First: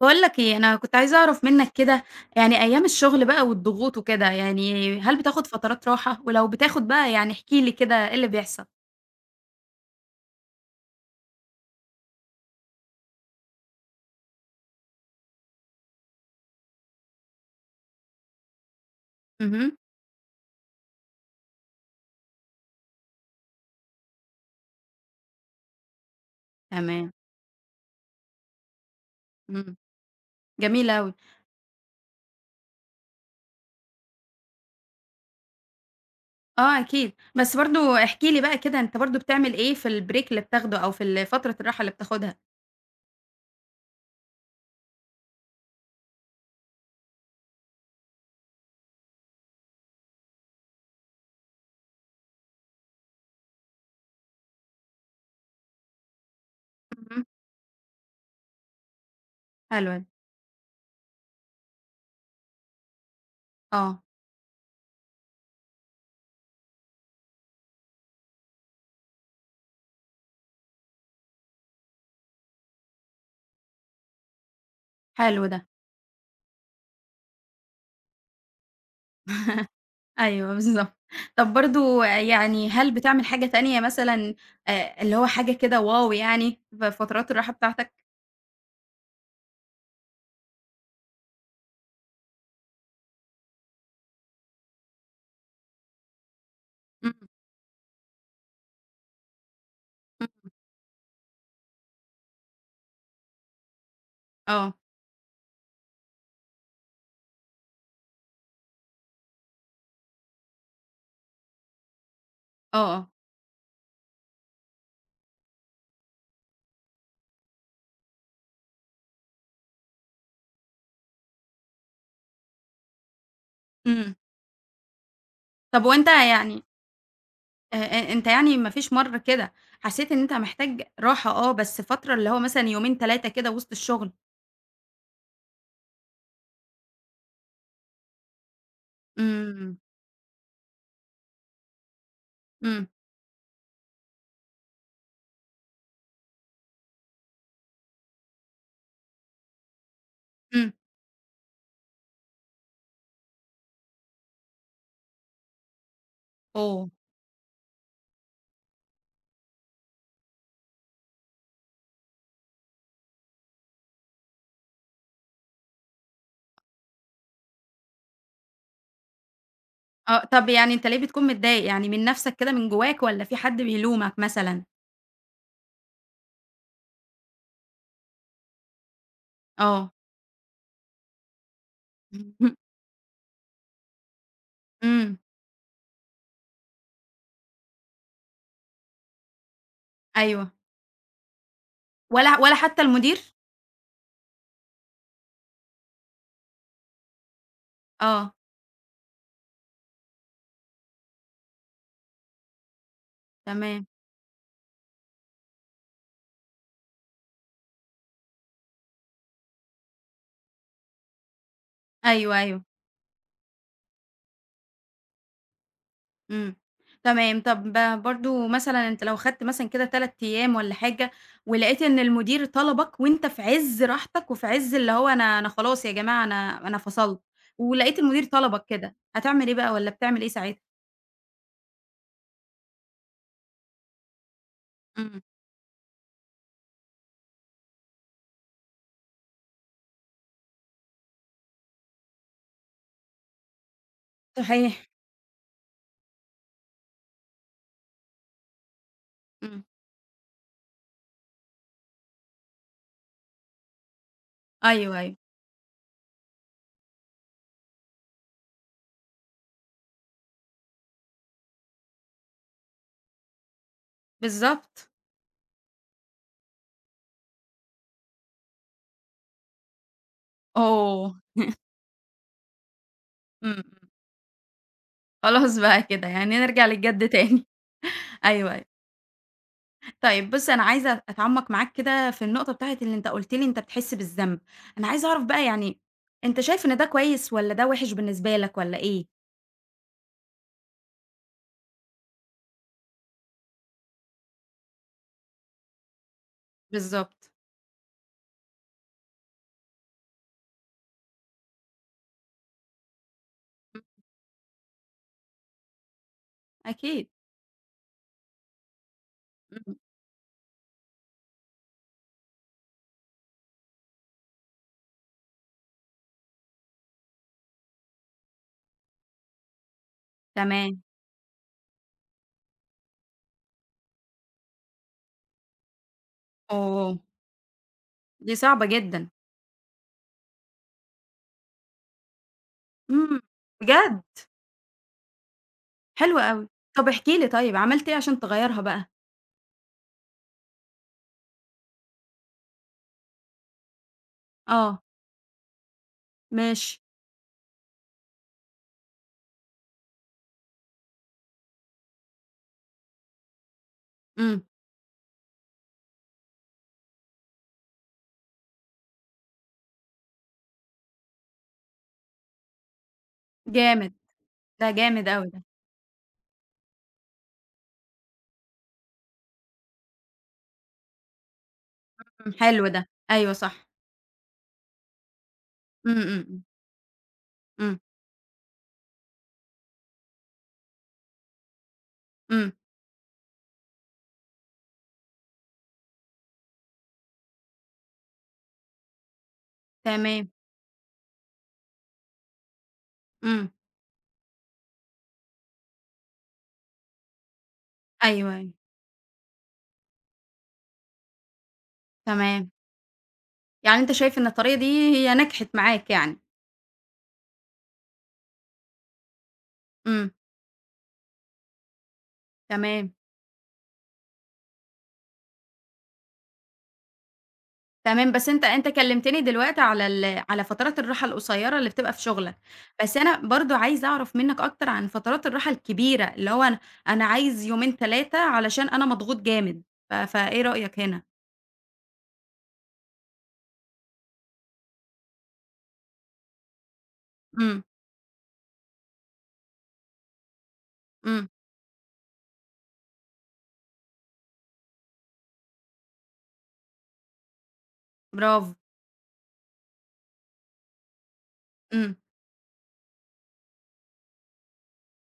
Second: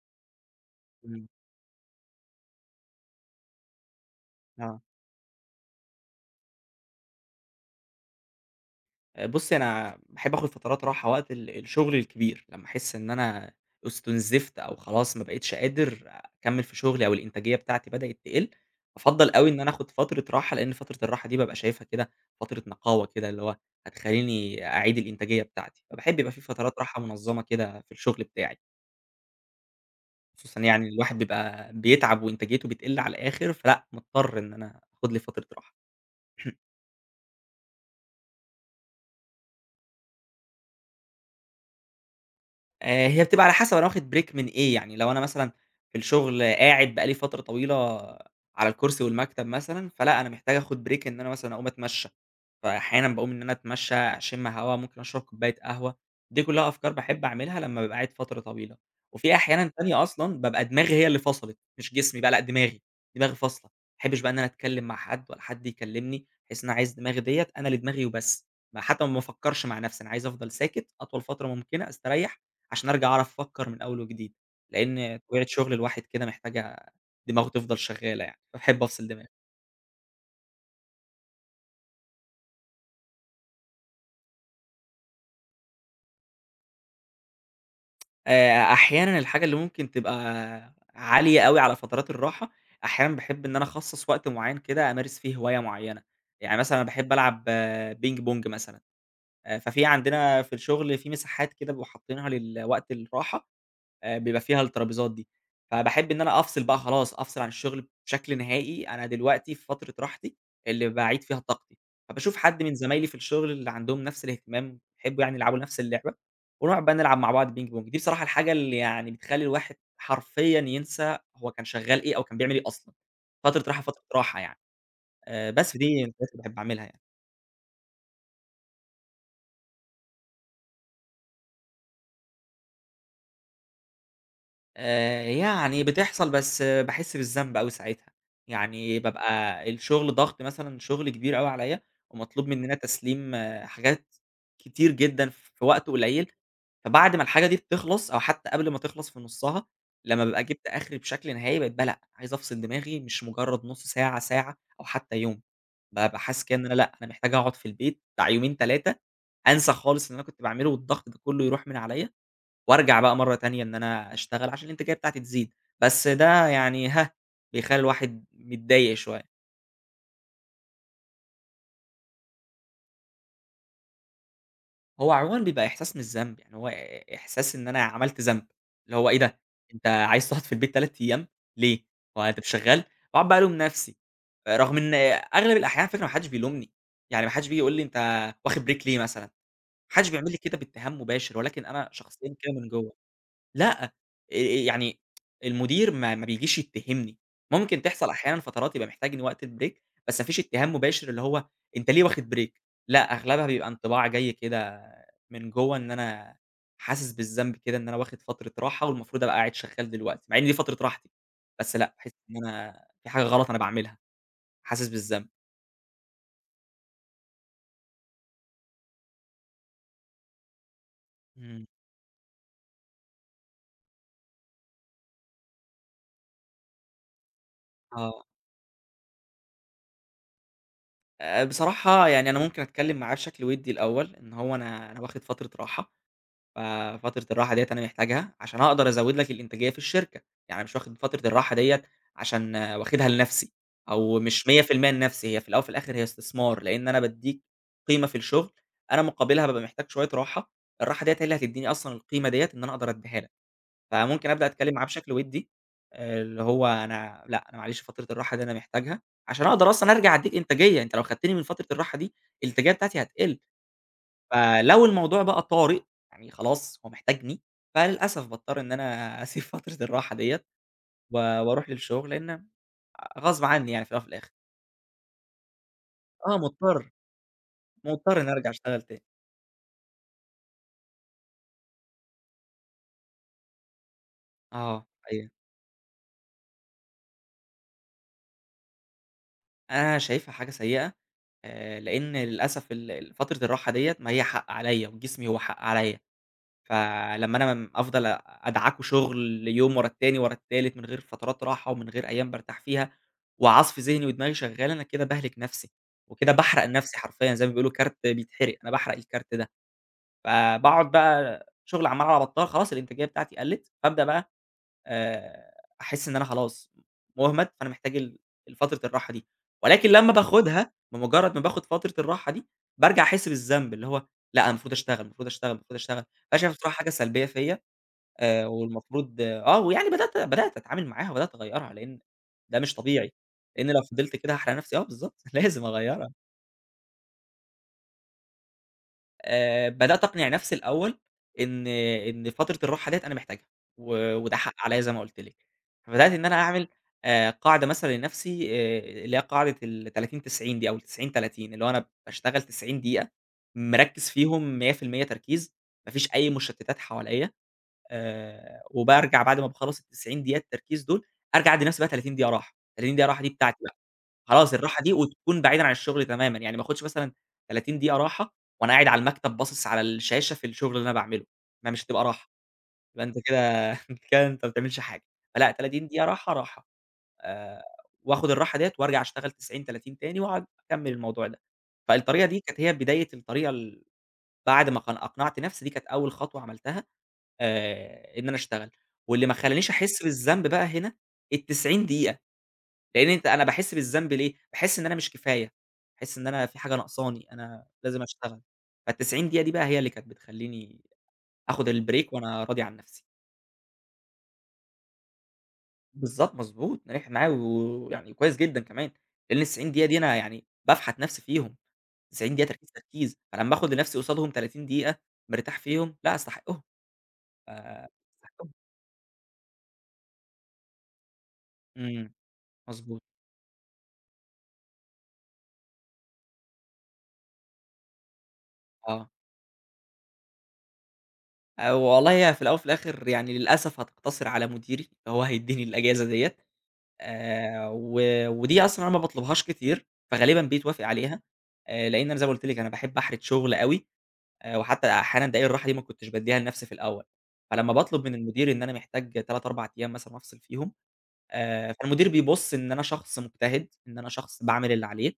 باقول لك إيه، أنا كنت عايزة إمم، أعرف منّك كده، يعني أيام الشغل بقى والضغوط وكده، آه، يعني هل بتاخد فترات راحة؟ ولو بتاخد بقى يعني احكِ لي كده إيه اللي بيحصل؟ بُصّي أنا باحب آخد فترات راحة وقت الشغل الكبير، لمّا أحس إن أنا استنزفت أو خلاص ما بقيتش قادر أكمّل في شغلي أو الإنتاجية بتاعتي بدأت تقِل، بافضّل أوي إن أنا اهم، آخد فترة راحة، لإن فترة الراحة دي بابقى شايفها كده فترة نقاوة كده، اللي هو هتخلّيني أعيد الإنتاجية بتاعتي، فباحب يبقى في فترات راحة تمام، منظّمة كده في الشغل بتاعي، إمم، خصوصًا يعني جميل أوي، الواحد بيبقى بيتعب وإنتاجيته بتقِل على الآخر، فلأ مضطر إن أنا آخد لي فترة راحة. آه أكيد، بس برضه احكِ لي بقى كده أنت برضه بتعمل إيه في الbreak اللي بتاخده أو في فترة الراحة اللي بتاخدها؟ هي بتبقى على حسب أنا واخد break من إيه، يعني لو أنا مثلًا في الشغل قاعد بقى لي فترة طويلة على الكرسي والمكتب مثلًا، فلأ أنا محتاج آخد break إن أنا مثلًا أقوم أتمشى، فأحيانًا باقوم إن أنا أتمشى، أشم هوا، ممكن أشرب كوباية قهوة، دي كلها أفكار اهم، باحب أعملها لمّا بابقى قاعد فترة طويلة، وفي أحيانًا حلوة تانية دي، أصلًا بابقى دماغي هي اللي فصلت، مش جسمي بقى لأ دماغي، دماغي فاصلة، ما آه، احبش بقى إن أنا أتكلم مع حد ولا حد يكلمني، بحيث إن أنا عايز دماغي ديّة أنا لدماغي وبس، ما حتى ما بافكرش مع نفسي، أنا عايز أفضل ساكت أطول فترة ممكنة، أستريح عشان أرجع أعرف أفكّر من أول وجديد، لإن حلو طبيعة ده، شغل الواحد كده محتاجة دماغه تفضل شغّالة يعني، فباحب أفصل دماغي. أيوه بالضبط، طب برضه يعني هل بتعمل حاجة تانية مثلًا اللي هو حاجة كده واو يعني في فترات الراحة بتاعتك؟ أحيانًا الحاجة اللي ممكن تبقى عالية أوي على فترات الراحة، أحيانًا باحب إن أنا أخصّص وقت معيّن كده أمارس فيه هواية معيّنة، يعني مثلًا أنا باحب إمم، ألعب آه، بينج بونج مثلًا، ففي عندنا إمم، في الشغل في مساحات كده بيبقوا حاطينها لل وقت الراحة، بيبقى فيها آه، الترابيزات دي، فباحب إن أنا أفصل بقى خلاص، أفصل عن الشغل بشكل نهائي، أنا دلوقتي في فترة راحتي اللي باعيد فيها طاقتي، فباشوف حد من آه، زمايلي آه. في الشغل اللي عندهم نفس الاهتمام، بيحبوا يعني يلعبوا نفس اللعبة، ونقعد بقى نلعب مع بعض بينج بونج، دي بصراحة الحاجة اللي يعني بتخلّي الواحد حرفيًا ينسى هو كان شغال إيه أو كان بيعمل إيه أصلًا، فترة راحة فترة إمم. راحة يعني، بس طب فدي من وأنت الحاجات اللي باحب يعني أعملها يعني. أ أ أنت يعني ما فيش مرّة كده حسّيت إن أنت محتاج راحة آه، بس فترة اللي هو مثلًا يومين 3 كده وسط الشغل؟ يعني بتحصل بس باحس بالذنب أوي ساعتها، يعني بابقى إمم، الشغل ضغط مثلًا شغل كبير أوي عليَّ، ومطلوب مننا إمم، تسليم حاجات كتير جدًا في وقت قليل، فبعد ما الحاجة دي بتخلص أو حتى قبل ما تخلص في نُصّها، لمّا بابقى جِبت إمم. آخري بشكل نهائي بقيت بقى لأ، عايز أفصل دماغي مش مجرد نُص ساعة، ساعة أو حتى يوم، بابقى حاسس كده إن أنا أوه! لأ، أنا محتاج أقعد في البيت بتاع يومين، 3 أنسى خالص اللي أنا كنت باعمله والضغط ده كله يروح من عليَّ وارجع بقى مرّة تانية إن أنا أشتغل عشان الإنتاجية بتاعتي تزيد، بس ده يعني ها، بيخلّي الواحد متضايق شوية. آه، طب يعني أنت ليه بتكون متضايق، يعني من نَفْسك كده من جواك والّا في حد بيلومك مثلًا؟ هو عمومًا بيبقى إحساس مش ذنب، يعني هو إحساس إن أنا عملت ذنب، اللي هو إيه ده، أنت آه. عايز تقعد في البيت 3 أيام ليه، هو أنت مش شغّال؟ باقعد بقى ألوم نفسي، رغم إن إمم، أغلب الأحيان على فكرة ما حدش بيلومني، يعني ما حدش بييجي يقول لي أنت واخد break ليه مثلًا، ما حدش بيعمل لي أيوه. كده باتهام مباشر، ولكن أنا شخصيًا ولا كده ولا من حتى جوّه. المدير؟ لأ، يعني المدير ما بيجيش يتهمني، ممكن تحصل آه، أحيانًا فترات يبقى محتاجني وقت البريك، بس ما فيش اتهام مباشر اللي هو أنت ليه واخد بريك، لأ أغلبها بيبقى تمام. انطباع جاي كده من جوّه إن أنا حاسس بالذنب كده إن أنا واخد فترة راحة والمفروض أبقى قاعد شغال دلوقتي، مع إن دي فترة راحتي، بس لأ باحس إن أيوه، أيوه. أنا في حاجة غلط أنا باعملها، حاسس بالذنب. إمم، تمام. طب برضه مثلًا أنت لو خدت مثلًا كده 3 أيام والّا حاجة، إمم. ولقيت إن المدير طلبك وأنت في عز راحتك وفي عز اللي هو أنا خلاص يا جماعة أنا فصلت، ولقيت المدير آه، طلبك كده، هتعمل إيه بقى والّا بتعمل إيه ساعتها؟ بصراحة يعني أنا ممكن أتكلم معاه بشكل ودّي الأول، إن هو أنا إمم، واخد فترة راحة. ففترة الراحة ديّة أنا محتاجها، عشان أقدر أزوّد لك الإنتاجية في الشركة، يعني أنا مش واخد فترة الراحة ديّة عشان واخدها لنفسي، أو مش صحيح، 100% لنفسي، هي في الأول وفي الآخر هي استثمار، لإن أنا بادّيك قيمة في الشغل، أنا مقابلها إمم، بابقى محتاج شوية راحة، الراحة ديّة هي اللي هتدّيني أصلًا القيمة ديّة إن أنا أقدر أدّيها لك، فممكن أبدأ أتكلم معاه أيوه، بشكل أيوه. وِدّي، اللي هو أنا لأ، أنا معلش فترة الراحة دي أنا محتاجها، عشان أقدر أصلًا أرجع أدّيك إنتاجية، أنت لو خدتني من فترة الراحة دي، الإنتاجية بتاعتي هتقل. فلو بالضبط. الموضوع بقى طارئ، يعني خلاص هو محتاجني، فللأسف باضطر إن أنا أسيب فترة الراحة ديّة أوه! وأروح للشغل، لإن غصب إمم، إمم، عني يعني في الأول وفي الآخر. خلاص بقى كده يعني آه نرجع مضطر، للجد تاني، مضطر إني أرجع أيوه، أيوه. أشتغل تاني. طيب بُص، أنا عايزة أتعمّق معاك كده في النقطة بتاعة اللي أنت قُلت لي أنت بتحس بالذنب، آه أنا عايزة أعرف أيوه. بقى يعني أنت شايف إن ده كويس والّا ده وِحِش بالنسبة لك والّا إيه؟ أنا شايفها حاجة سيئة، لإن للأسف ال فترة الراحة ديّة ما هي حق عليّا وجسمي هو حق عليّا. بالضبط. فلمّا أنا أفضل أدعكُه شُغل يوم ورا التاني، ورا التالت، من غير فترات راحة ومن غير أيام بارتاح فيها، وعصف إمم. ذهني ودماغي شغّالة، أنا كده باهلِك نَفْسي، وكده باحرق نَفْسي أكيد. حرفيًا زي ما بيقولوا كارت بيتحرق، أنا باحرق الكارت ده، إمم. فباقعد بقى شُغل عمّال على بطّال خلاص الإنتاجية بتاعتي قَلِّت، فابدأ بقى، آآ، أحس إن أنا خلاص مُهمَل، فأنا محتاج الفترة الراحة دي، ولكن لمّا باخدها تمام. بمجرد ما باخد فترة الراحة دي، بارجع أحس بالذنب، اللي هو لأ أنا المفروض أشتغل، المفروض أشتغل، المفروض أشتغل، فأنا شايفها بصراحة حاجة أوه! سلبية فيّا، دي صعبة جدًا. والمفروض آه، ويعني بدأت أتعامل معاها، وبدأت أغيّرها، لإن ده مش طبيعي، إمم. لإن لو بجد! فضلت كده هاحرق نفسي آه بالضبط، لازم أغيّرها. حلو أوي. طب احكِ لي طيب عملت إيه عشان تغيّرها بقى؟ بدأت أقنِع نَفْسي الأول إن فترة الراحة ديّة أنا محتاجها، وده حق عليّا آه، زي ما قُلت لِك. فبدأت إن أنا أعمل، ماشي. قاعدة مثلًا لنَفْسي، اللي هي قاعدة ال30 90 دي أو ال90 30 اللي هو أنا باشتغل 90 دقيقة مركِّز إمم. فيهم 100% تركيز، ما فيش أي مُشتِّتات حواليّا، وبارجع بعد ما باخلّص ال90 دقيقة التركيز دول، أرجع أدّي نَفْسي بقى 30 دقيقة راحة، 30 دقيقة راحة دي بتاعتي بقى. جامد. خلاص ده الراحة دي جامد أوي وتكون ده. بعيدًا عن الشغل تمامًا، يعني ما آخُدش مثلًا 30 دقيقة راحة وأنا قاعد على المكتب باصص على الشاشة في الشغل اللي أنا باعمله، ما مش هتبقى راحة، إمم، حلو ده. يبقى أنت أيوه صح. كده كده أنت ما بتعملش حاجة، فلأ 30 إمم، دقيقة إمم، راحة، إمم. راحة، آآ، إمم، وآخُد الراحة ديّة وأرجع أشتغل 90، 30 تاني وأقعد أكمّل الموضوع ده، فالطريقة دي إمم. كانت هي بداية الطريقة ال بعد ما أقنعت نَفْسي دي كانت أول خطوة عملتها، إن أنا أشتغل، واللي ما خلّانيش أحس تمام. بالذنب بقى هنا ال90 دقيقة. لإن أنت أنا إمم. باحس بالذنب ليه، باحس إن أنا مش كفاية، باحس إن أنا في حاجة ناقصاني، أنا لازم أيوه، أشتغل، أيوه. فال90 دقيقة دي بقى هي اللي كانت بتخلّيني آخد الbreak وأنا تمام. راضي عن نفسي. يعني أنت شايف إن الطريقة دي هي نجحت معاك يعني، بالضبط، مضبوط، نجحت معايا ويعني كويس جدًا كمان، لإن ال90 دقيقة دي إمم، أنا يعني بافحت نفسي فيهم، 90 دقيقة تركيز، تمام، تركيز، فلمّا آخد لنفسي قصادهم 30 دقيقة مرتاح فيهم، لأ أستحقهم، ف تمام، بس أنت أستحقهم. أنت كلمتني دلوقتي على على فترات الراحة القصيّرة اللي بتبقى في إمم، شغلك، بس مضبوط، أنا برضه عايزة أعرف منّك أكتر عن فترات الراحة الكبيرة، اللي هو أنا عايز يومين 3 علشان أنا آه. مضغوط جامد، فإيه رأيك هنا؟ والله هي في الأول وفي الآخر يعني للأسف هتقتصر على مديري، هو هيدّيني الأجازة ديّة. إمم، و ودي أصلًا أنا ما باطلبهاش كتير، فغالبًا بيتوافق عليها، إمم، لإن أنا زي ما قُلت لِك أنا باحب أحرِد شغل أوي، وحتى أحيانًا دقايق الراحة دي ما كنتش بادّيها لنفسي في الأول، فلمّا باطلب من المدير برافو، إن أنا محتاج 3، 4 أيام مثلًا أفصل فيهم، إمم، فالمدير بيبُص إن أنا شخص مجتهد، إن أنا شخص باعمل اللي عليه،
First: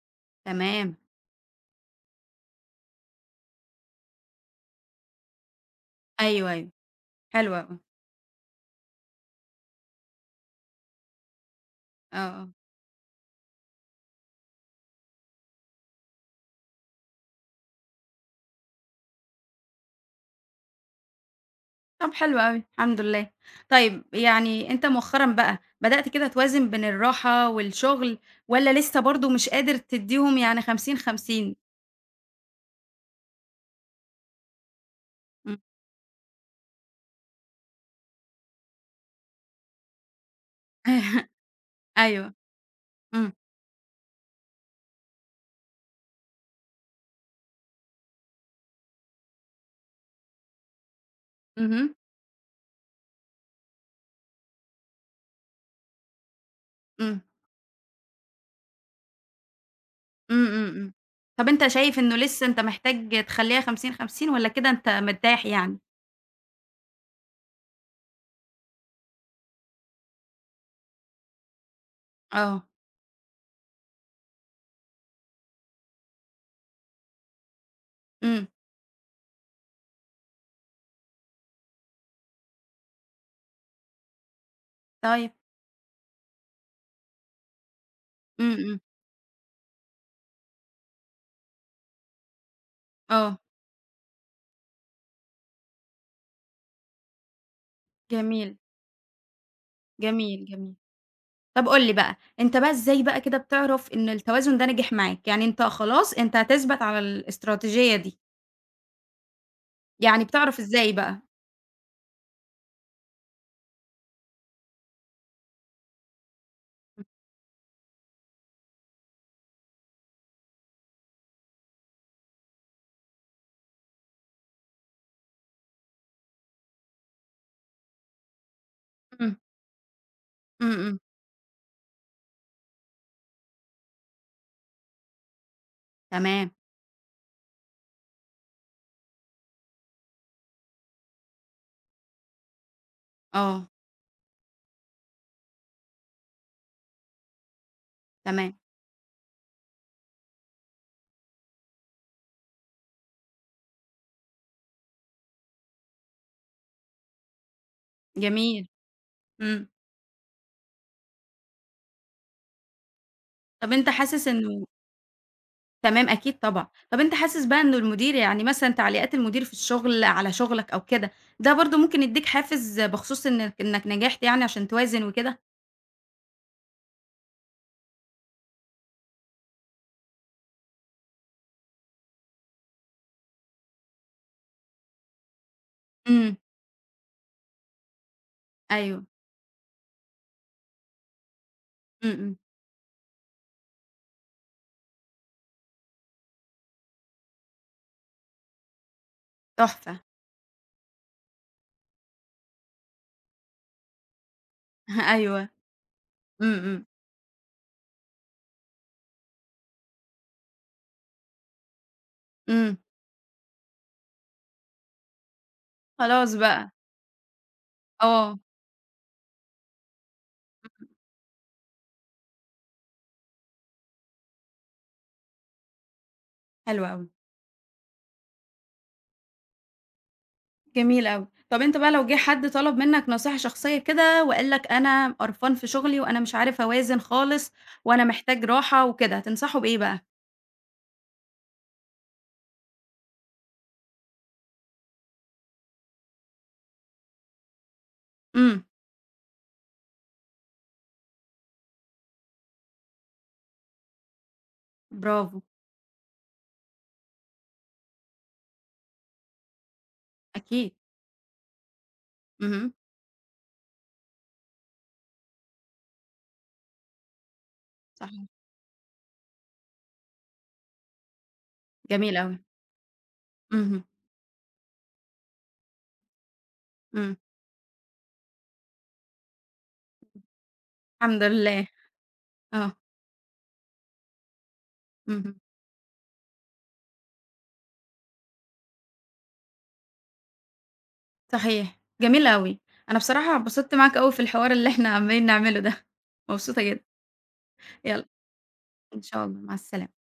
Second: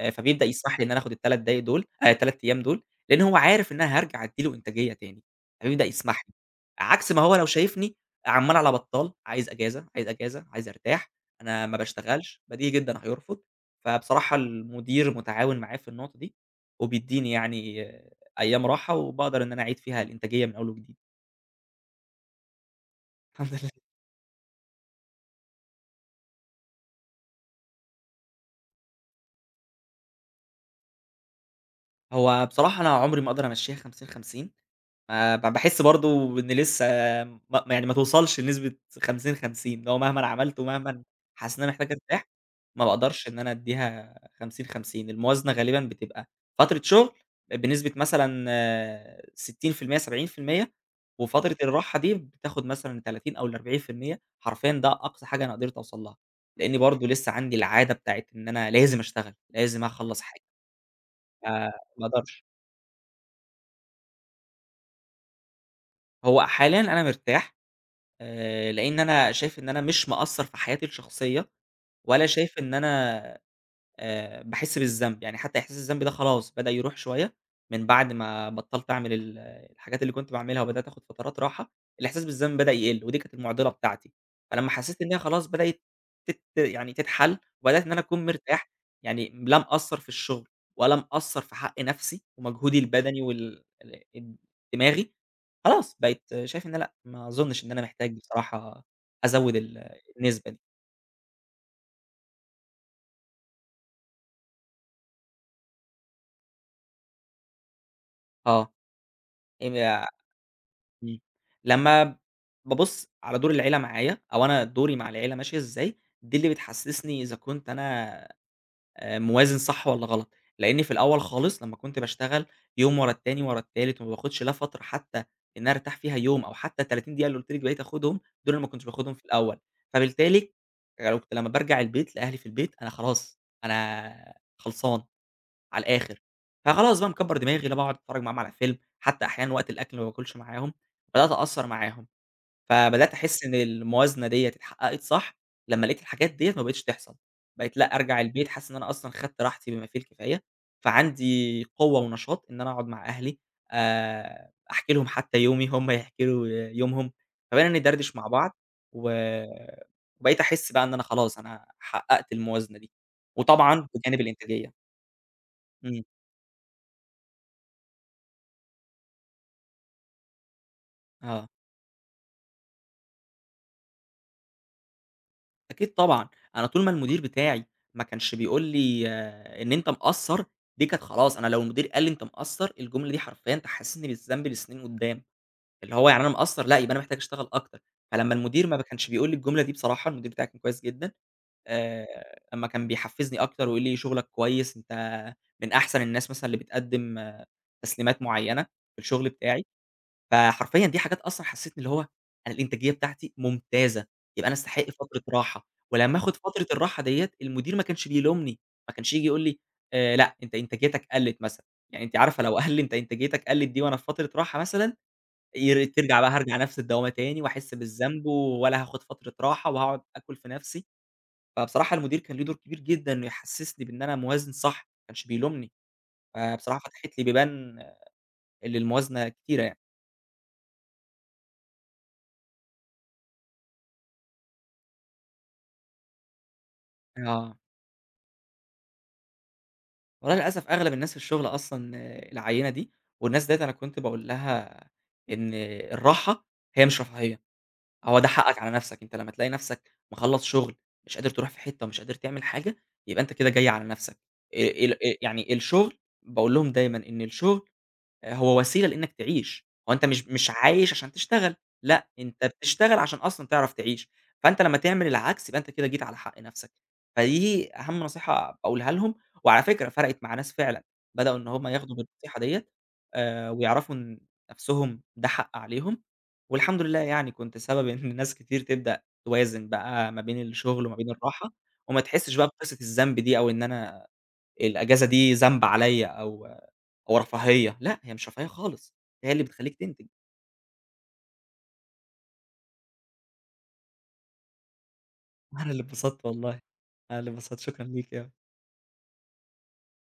فبيبدأ يسمح لي إن تمام، أنا آخد ال3 دقايق دول، 3 أيام دول، لإن هو عارف إن أنا هارجع أدّي له إنتاجية تاني، فبيبدأ يسمح لي، أيوه، أيوه، عكس ما هو لو حلو أوي، شايفني عمّال على بطّال، عايز أجازة، عايز أجازة، عايز أرتاح، أنا ما آه، باشتغلش، آه. بديهي جدًا هيرفض، فبصراحة المدير متعاون معايا في النقطة دي، وبيدّيني يعني أيام راحة وباقدر إن أنا أعيد فيها الإنتاجية من أول وجديد، طب حلو أوي، الحمد لله. الحمد لله. طيب يعني أنت مؤخرًا بقى بدأت كده توازن بين الراحة والشغل والّا لسه برضه مش قادر تدّيهم يعني 50 50؟ هو بصراحة أنا عمري ما أقدر أمشّيها 50، 50. ما ب إمم. باحس برضه إن لسه ما يعني ما توصلش لنسبة 50، 50 اللي هو مهمًا أنا عملت ومهمًا حاسس إن أنا محتاج أرتاح، أيوه. ما باقدرش إمم. إن أنا أدّيها 50، 50 الموازنة غالبًا بتبقى فترة شغل بنسبة مثلًا 60% 70% وفترة اهم. الراحة دي بتاخد مثلًا 30 أو ال40% حرفيًا ده أقصى حاجة أنا قدرت أوصل لها، لإني برضه إمم. لسه عندي العادة بتاعة إن أنا لازم أشتغل، لازم أخلّص حاجة، إمم، إمم، إمم. طب أنت ما شايف ما إنه أقدرش. لسه أنت محتاج تخلّيها 50 50 والّا كده أنت مرتاح يعني؟ هو حاليًا أنا مرتاح، لإن أنا شايف إن أنا مش مقصّر في حياتي الشخصية، ولا شايف آه. إن أنا، باحس بالذنب، يعني حتى إحساس الذنب ده خلاص بدأ يروح شوية من بعد إمم. ما بطّلت أعمل ال الحاجات اللي كنت باعملها وبدأت آخُد فترات راحة، الإحساس بالذنب بدأ يقِل ودي كانت المُعضلة بتاعتي، فلمّا حسّيت إن هي طيب. خلاص بدأت يعني تتحَل وبدأت إن أنا أكون إمم، مرتاح، إمم. يعني لا مقصّر في الشغل ولا مقصّر في حق نَفْسي ومجهودي البدني آه. وال ال الد دماغي، خلاص بقيت شايف إن لأ، ما أظُنّش إن أنا محتاج جميل، بصراحة أزوّد ال جميل، النسبة دي. جميل. طب قُل لي بقى، أنت بقى إزاي بقى كده بتعرف إن التوازن ده نجح معاك؟ يعني أنت خلاص أنت هتثبت على الاستراتيجية دي، آه. يعني بتعرف إزاي إمم. بقى؟ لمّا بابُص على دور العيلة معايا، أو أنا دوري مع العيلة ماشية إزاي، دي اللي بتحسّسني إذا كنت أنا، موازن صح والّا غلط، لإن في الأول خالص لمّا كنت باشتغل يوم ورا التاني، ورا التالت، وما باخدش لا فترة حتى إن أنا أرتاح فيها يوم أو حتى ال30 دقيقة اللي قُلت لِك بقيت آخُدهم، دول أنا ما كنتش باخدهم في إمم، الأول، فبالتالي إمم، إمم، لو كنت لمّا بارجع البيت لأهلي في البيت أنا خلاص، أنا خلصان. على الآخر، تمام، فخلاص بقى مكبّر دماغي لا باقعد أتفرّج معاهم على فيلم، حتى أحيانًا وقت الأكل ما باكلش معاهم، بدأت أقصّر معاهم، فبدأت أحس إن آه، الموازنة ديّة اتحققت صح لمّا لقيت الحاجات ديّة ما بقتش تحصل، بقيت لأ أرجع البيت تمام، حاسس إن أنا أصلًا خدت راحتي بما فيه الكفاية، فعندي قوة ونشاط إن أنا أقعد مع أهلي، أحكي لهم حتى يومي، هم يحكوا لي يومهم، فبقينا ندردش مع بعض، جميل، و إمم، وبقيت أحس بقى إن أنا خلاص أنا حققت الموازنة دي، طب أنت وطبعًا بجانب حاسس إنه الإنتاجية، إمم، تمام أكيد طبعًا، طب أنت حاسس بقى إنه المدير يعني مثلًا تعليقات المدير في الشغل على شغلك أو كده، آه. ده برضه ممكن يدّيك حافز بخصوص إنك نجحت يعني عشان توازن وكده؟ أكيد طبعًا، أنا طول ما المدير بتاعي ما كانش بيقول لي إن أنت مقصّر، دي كانت خلاص أنا لو المدير قال لي أنت مقصّر، الجملة دي حرفيًا تحسسني بالذنب لسنين قدّام، اللي هو يعني أنا إمم، مقصّر لأ، يبقى أنا محتاج أشتغل أكتر، فلمّا المدير ما أيوه، كانش بيقول لي الجملة دي بصراحة المدير بتاعي كان كويس جدًا، إمم، إمم، أمّا كان بيحفّزني أكتر ويقول لي شغلك كويس، أنت من أحسن الناس مثلًا اللي بتقدّم تسليمات معيّنة في الشغل بتاعي. تحفة، فحرفيًا دي حاجات أصلًا حسّستني اللي هو أنا الإنتاجية بتاعتي ممتازة، يبقى أنا أستحق فترة أيوه، راحة، ولمّا آخُد إمم، فترة إمم، الراحة ديّة المدير ما كانش بيلومني، ما كانش ييجي يقول لي، لأ، أنت إنتاجيتك قَلِّت مثلًا، يعني أنتِ عارفة لو قال إمم، لي أنت إنتاجيتك قَلِّت دي وأنا في فترة راحة مثلًا، ترجع بقى خلاص هارجع بقى، نفس الدوامة تاني وأحس بالذنب آه. ولا هاخُد فترة راحة وهاقعد آكُل في نفسي، إمم، فبصراحة المدير كان ليه دور كبير جدًا إنه يحسّسني بإن أنا موازن صح، ما كانش بيلومني، فبصراحة حلو أوي، فتحت لي بيبان للموازنة كتيرة يعني. جميل أوي. طَب أنت بقى لو جِه حد طلب منّك نصيحة شخصية كده وقال لك أنا قرفان في شغلي وأنا مش عارف أوازن خالص آه. وأنا محتاج راحة وكده، هتنصحه بإيه بقى؟ والله للأسف أغلب الناس في الشغل أصلًا آه، العيّنة دي، والناس ديّة أنا كنت باقول لها إن الراحة هي مش رفاهية، هو ده حقك إمم، على نفسك، أنت لمّا تلاقي نفسك مخلّص شغل مش قادر تروح في حتة ومش قادر تعمل حاجة، يبقى أنت كده جاي على نفسك. ال برافو، يعني الشغل باقول لهم دايمًا إن الشغل، هو وسيلة لإنّك تعيش، هو أنت مش أكيد، عايش عشان تشتغل، لأ، أنت اهم، بتشتغل عشان أصلًا تعرف تعيش، فأنت لمّا تعمل العكس يبقى أنت كده جيت على حق نَفْسك، فدي أهم صحيح، نصيحة باقولها لهم، وعلى فكرة فرقِت مع ناس فعلًا، بدأوا إن هم ياخدوا جميل أوي، بالنصيحة ديّة، اهم، ويعرفوا إن نَفْسهم ده حق عليهم، والحمد لله إمم، يعني كنت سبب إن ناس كتير تبدأ توازن بقى ما بين الشغل وما بين الحمد الراحة، لله، وما تحسّش بقى آه، بقصة الذنب دي أو إن أنا الأجازة دي اهم، ذنب عليّا أو أو رفاهية، لأ هي مش رفاهية خالص، هي اللي بتخلّيك تنتج. صحيح، جميل أوي. أنا بصراحة اتبسطت معاك أوي في الحوار اللي إحنا عمّالين نعمله أنا اللي ده، اتبسطت والله، مبسوطة جدًا، أنا اللي اتبسطت، شكرًا يالّا ليكِ. إن شاء الله، مع السلامة.